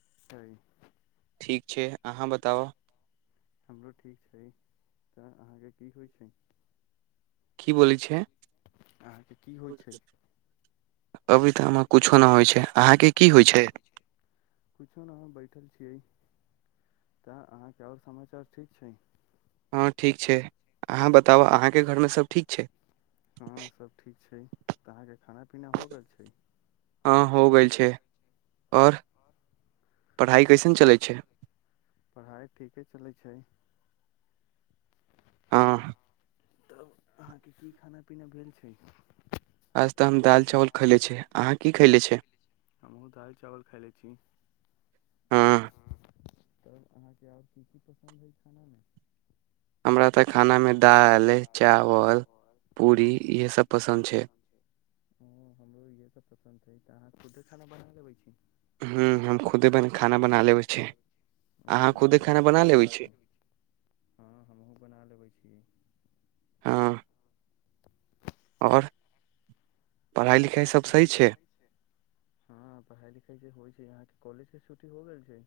[unintelligible] ठीक छै अहाँ बताउ हमरो ठीक छै तऽ अहाँके की होइ छै की ब छै अहाँके की होइ छै अबै तऽ कुछ न होइ छै अहाँके की होइ छै कुछो न अहाँ बैठल छियै तऽ अहाँके आओर समाचार ठीक छै हँ ठीक छै अहाँ बता तब अहाँके घर मे सब ठीक छै हँ सब ठीक छै तऽ अहाँके खाना पीना हो गेल छै हँ हो गेल छै आओर पढ़ाइ कैसन चलै छै पढ़ाइ ठीके चलै छै हँ तब अहाँके की खाना पीना भेल छै आय तऽ हम दालि चावल खयले छ अहाँ की खयले छै हमहु दाल चावल खा ल छी हँ तब अहाँके आओर की की पसन्द हइ खानामे हमरा तऽ खाना मे दाल चावल पूरी इहे पूड़री इ सब छै पसन्द छै हमरो इह सब पसन्द छै खुदे खाना बना लबै छी ह्म हम खुदे खाना बना लेबै छी ओ अहाँ ई तऽ खुदे खाना बहुत बना अच्छा लेबै बात छी छै हँ हमहूँ बना लेबै छी हँ आओर पढ़ाइ आओर लिखाइ सब सही ठीके छै हँ पढ़ाई लिखाई जे होइ छै यहके कॉलज के छुटी हो गेल छै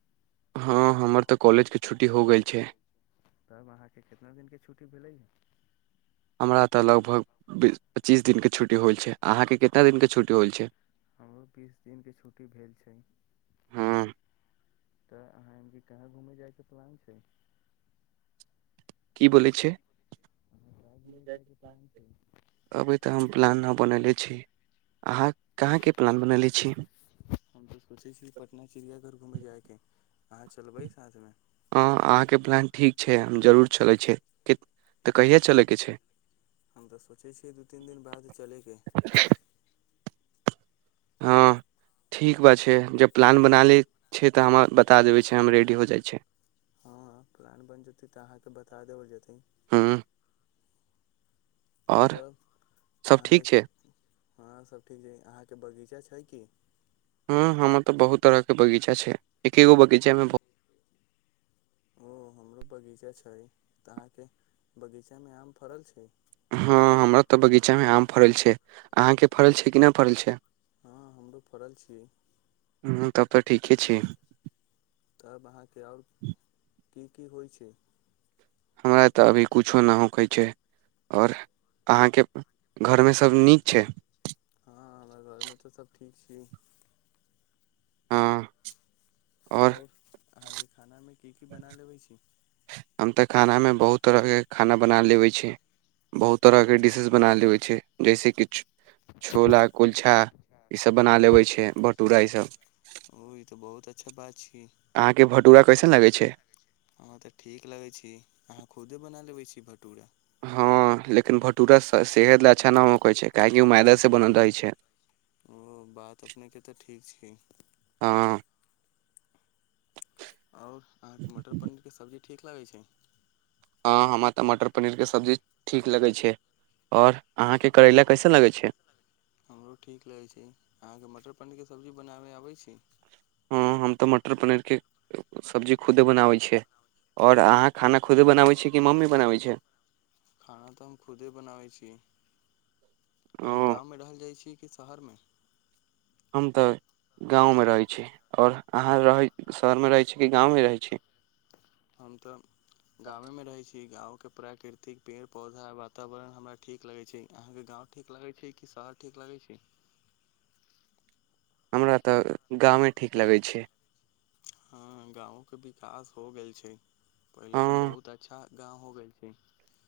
हँ हमर तऽ कॉलेजके छुट्टी हो गेल छै त अहाँके कितना दिनके छुट्टी भेलै हमरा तऽ लगभग बीस पच्चीस दिनके छुट्टी होइ छै अहाँके कतना दिनके छुट्टी होइ छै हमरो बीस दिनके छुट्टी भेल छै हँ तऽ अहाँ कि कहाँ घूमय जायके प्लान छै की बोलै छै अहाँ कहाँ घूमय जायके प्लान छै अभी तऽ हम प्लान नै बनले छी अहाँ कहाँके प्लान बनले छी हम बस खुशी छी पटना चिड़िया घर घूमे जायके हह चलबै साथ मे हँ अहाँके प्लान ठीक छै हम जरूर चलै छै तऽ कहियए चलैके छै हम तऽ सोचै छियै दू तीन दिन बाद चलयके हँ ठीक बा छैय जब प्लान बन नहा लै छैय तऽ हमरा बता देबै छैय, हम रेडी हो जाइ छैय। [unintelligible] त देबल जेतै हँ आओर सब ठीक छै [unintelligible] [unintelligible] हूं हमर तऽ बहुत तरहके बगीचा छैय। एकेगो बगीचेमें बहुत [unintelligible] हँ हमरा तऽ बगीचामे आम फड़ल छैय, अहाँके फड़ल छैय कि नहि फड़ल छैय? [unintelligible] ह तब तऽ ठीके छैय। [unintelligible] [unintelligible] हमरा तऽ अभी कुछो नहि होकै छैय आओर अहाँके घरमे सभ नीक छैय। [unintelligible] हँ आओर [unintelligible] [unintelligible] हम तऽ खानामे बहुत तरहके खाना बना लेबै छैय, बहुत तरहके डिशेज बना लेबै छैय जैसे कि छु छोला, कुल्चा ईसभ बना लेबै छैय, भटूरा इसभ। ओ ई तऽ बहुत अच्छा बात छी अहाँके भटूरा कैसन लागै छैय? [unintelligible] हँ लेकिन भटूरस सेहत लए अच्छा नहि होई छै काहेकि ओ मैदासँ बनल रहै छै ओ बात अपनेके तऽ ठीक छै हँ और अहाँके मटर पनीर के सब्जी ठीक लगैत छै हँ हमरा तऽ मटर पनीरके सब्जी ठीक लगैत छै आओर अहाँके करैला कैसे लगैत छै हमरो ठीक लगै छै अहाँके मटर [unintelligible] सब्जी बनाबे अबै छै हँ हम तऽ मटर पनीरके सब्जी खुदे बनाबै छियै आओर अहाँ खाना खुदे बनाबै छियै कि मम्मी बनाबैत छियय खाना तऽ हम खुदे बनाबे छी अहाँ ओ गाँव मे रहल जाइ छी शहरमे हम तऽ गाँवमे रहै छी आओर अहाँ रहै शहरमे रहै छी कि गाँवमे रहै छी हम तऽ गामे मे रहै छी गाँव प्राकृतिक पेड़ पौधा वातावरण हमरा ठीक लगै छै अहाँके गाँव ठीक लगै छै कि शहर ठीक लगै छै हमरा तऽ गामे ठीक लगै छै हँ गाँंव के विकास हो गेल छै पहिले हँ त बहुत अच्छा गाँव हो गेल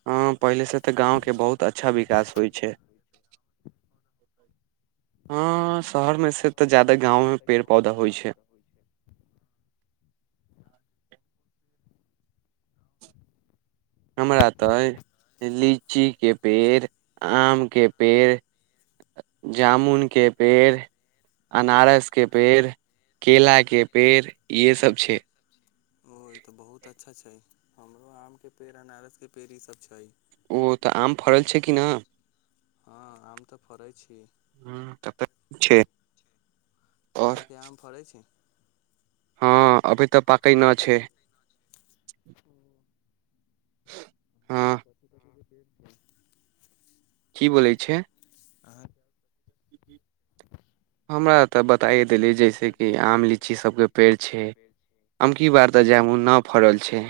हँ पहिलेसँ तऽ गाँवके बहुत अच्छा विकास होइ छै हँ शहरमे से तऽ जादा गाँंव मे पेड़ पौधा होइ छै हमरा तऽ लीचीके पेड़ आमके पेड़ जामुनके पेड़ अनारस के पेड़ केलाके पेड़ इहेसभ छै ओ ई तऽ बहुत अच्छा छै हमरो आम के पेड़ अनारस के पेड़ ईसभ छै ओ तऽ आम फड़ल छै कि ना हँ आम तऽ फड़ैत छी ह त तऽ ठीक छै और अहाँके आम फड़ै छै हँ अभी तऽ पकै नहि छै [unintelligible] ह [unintelligible] [unintelligible] की बोलै छै आह हमरा तऽ बताइ देलीै जैसे कि आम लीची सबके पेड़ छै अमकी बार तऽ जामुन ना फड़ल छै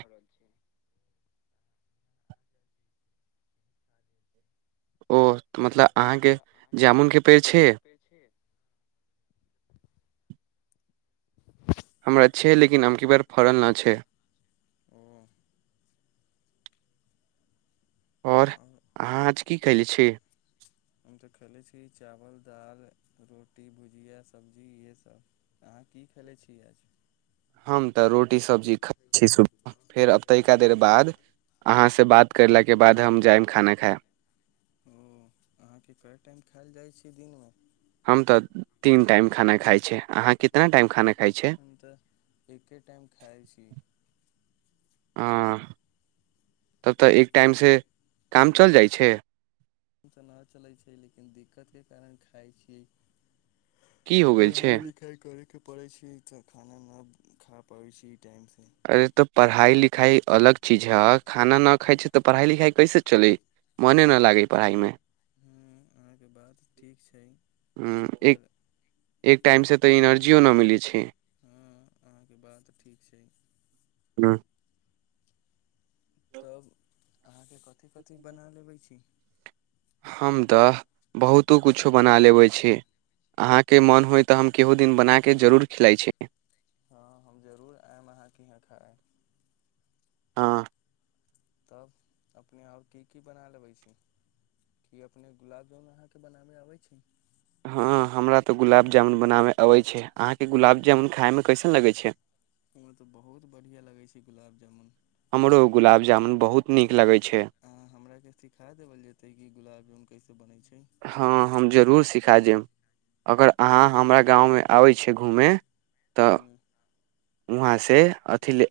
ओ मतलब अहाँके जामुनके पेड़ छै हमरा छै लेकिन अम की बार फड़ल नहि छै ओ आओर अहाँ आज की खयले छी हम तऽ खेलै छी चावल दालि रोटी भुजिया सब्जी इएहेसभ अहाँ की खेलै छी आज हम तऽ रोटी सब्जी खाइ छी सुबह फेर अब तनिका देर बाद अहाँसँ बात करलाके बाद हम जायम खाना खायब ओ अहाँके कए टाइम खायल जाइ छै के दिनमे हम तऽ तीन टाइम खाना खाय छी अहाँ कितना टाइम खाना खाय हम तऽ एके टाइम खाइ छी आ छै तऽ नहि चलै छै लेकिन दिक्कत के कारण खइ छी की हो गेल छै पढ़ाइ लिखाइ करैके छै तऽ खाना न खा पाबै छी टाइमसँ अरे तऽ पढ़ाइ लिखाइ अलग चीज हए खाना नहि खाइ छै तऽ पढ़ाइ लिखाइ कैसे चलै मोने नहि लागै पढ़ाइमे ह अहाँके बात ठीक छै हम्म, एक पर एक टाइमसँ तऽ एनर्जियो नहि मिलै छै हँ अहाँके बात ठीक छै ह तब अहाँके कथिी कथिी बना लेबै छी हम तऽ बहुतो किछो बना लेबै छी अहाँके मोन होय तऽ हम केहू दिन बना कऽ जरूर खिलाइत छी हँ हम जरूर आयब अहाँके यहाँ ख हँ तब अपने आओर की की बना लेबै छी की अपने गुलाब जामुन अहाँके बनाबय अबै छी हँ हमरा तऽ गुलाब जामुन बनाबयमे अबै छै अहाँके गुलाब जामुन खायमे कैसन लगैत छै ओ तऽ बहुत बढ़िआँ लगै छै गुलाब जामुन हमरो गुलाब जामुन बहुत नीक लगैत छै अ हमरा के सिखा देबल जते क गुलाब जामुन कैसे बनै छै हँ हम जरूर सिखा देब अगर अहाँ हमरा गाँवमे आबै छै घूमय तऽ ह्म वहाँसँ अथि ले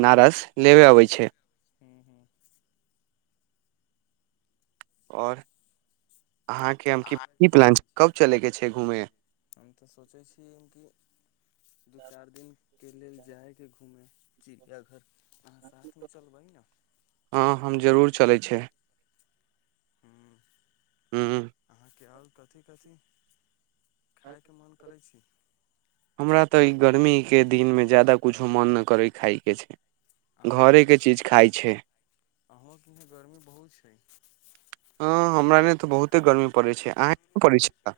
अनारस लेबे अबै छै हूँ हूँ आओर अहाँके हम की की प्लान छै कब चलैके छै घूमे हम तऽ सोचै छीय कि दू चारि दिन के लेल जाइके घूमै चिड़िया घर हँ हम जरूर चलै छै हू क्याल कथी कथी खायके मोन करै छी हमरा तऽ ई गर्मीके दिनमे ज्यादा किछो मन नहि करय खाायके छै अ घरे के चीज खाइ छै अ इ गर्मी बहुत छै हँ हमरा नहि तऽ बहुते गर्मी पड़ै छै अह पड़ै छै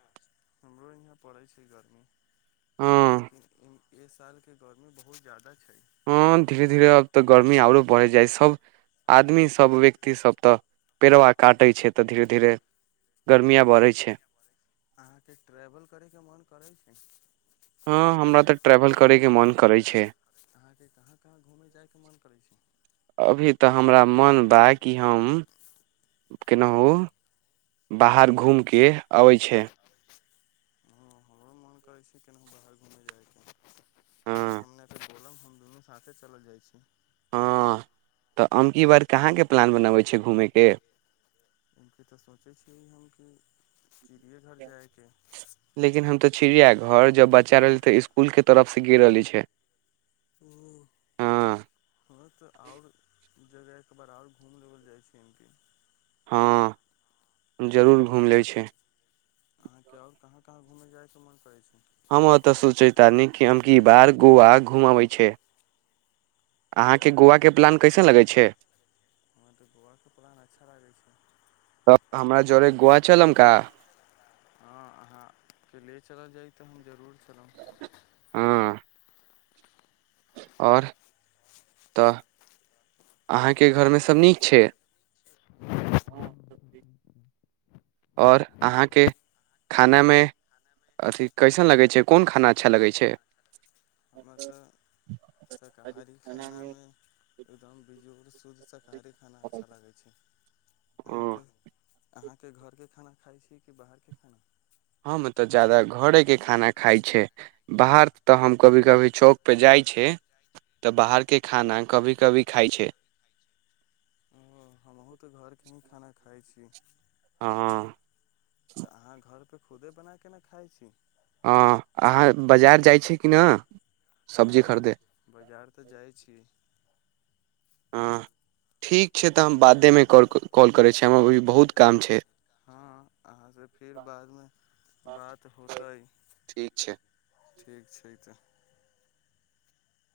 हमरो यहाँ पड़ै छै गर्मी हँ इ साल के गौर में बहुत ज्यदा छै हँ धीरे धीरे आब तऽ गर्मी आओरो बढ़य जाइ सभ आदमी सभ व्यक्तिसभ तऽ पेड़वा काटै छै तऽ धीरे धीरे गर्मिया बढ़ै छै अहाँके ट्रेवल करे के मन करै छै हँ हमरा तऽ ट्रेवल करयके मोन करै छै अहाँके कहाँ कहाँ घूमय जायके मोन करै छै अभी तऽ हमरा मन बा कि हम केनाहु बाहर घूमि कऽ अबै छै हँ हमरो मोन करै छै केनाहु बाहर घूमय जायके हँ बोलम हम दुनू साथे चलल जाइ छी हँ तऽ अमकी बार कहाँके प्लान बनबै छै घूमयके लक तऽ सोचै छियै हम कि चिड़ियेघर जायके लेकिन हम तो चिड़िया घर जब बच्चा रहल तऽ स्कुल के तरफ गिर रहली छै। ह हँ हँ तऽ आओर जगह एक बार आओर घूम लेबल जाय छै हँ जरूर घुमि लै छै। अहाँके आऔर कहाँ कहाँ घूमेय जायके मन करै छै हम ओतय सोचैत न कि हम कि ई बार गोवा घूम अबैत छै ओ अहाँके गोवाकके प्लान कैसन लगैत छै हमरा तऽ गोवाके प्लान अच्छा लागै छै त हमरा जड़े गुआा चलम का हँ अहाँके ले चलल जाइ तऽ हम जरूर चलब हँ आओर तऽ अहाँके घरमे सभ नीक छै [inaudible] सती आओर अहाँके खानामे अथि कैसन लगै छै। कोन खाना अच्छा लगै छै। हमर तऽ शाकाहारी खानामे एकदम बिजोड़ सूध सक ओ [unintelligible] ते घरके खाना खाइ छी कि बाहरके खाना हम तऽ जदाा घरेके खाना खाइ छै। बाहर तऽ हम कभी कभी चौकपर जाइ छी तऽ बाहरके खाना कभी कभी खाइ छै। हमहुँ तऽ घर के ही खाना खाइ छी हँ तऽ अहाँ घरपे खुदे बना के ने खाइ छी हँ अहाँ बाजार जाइ छीै कि नहि सब्जी खरिदे हँ बाजार तऽ जाइ छीिय ह करै छी हमरा अभी बहुत काम छै हँ अहाँ से फिर बादमे बात होतै ठीक छै तऽ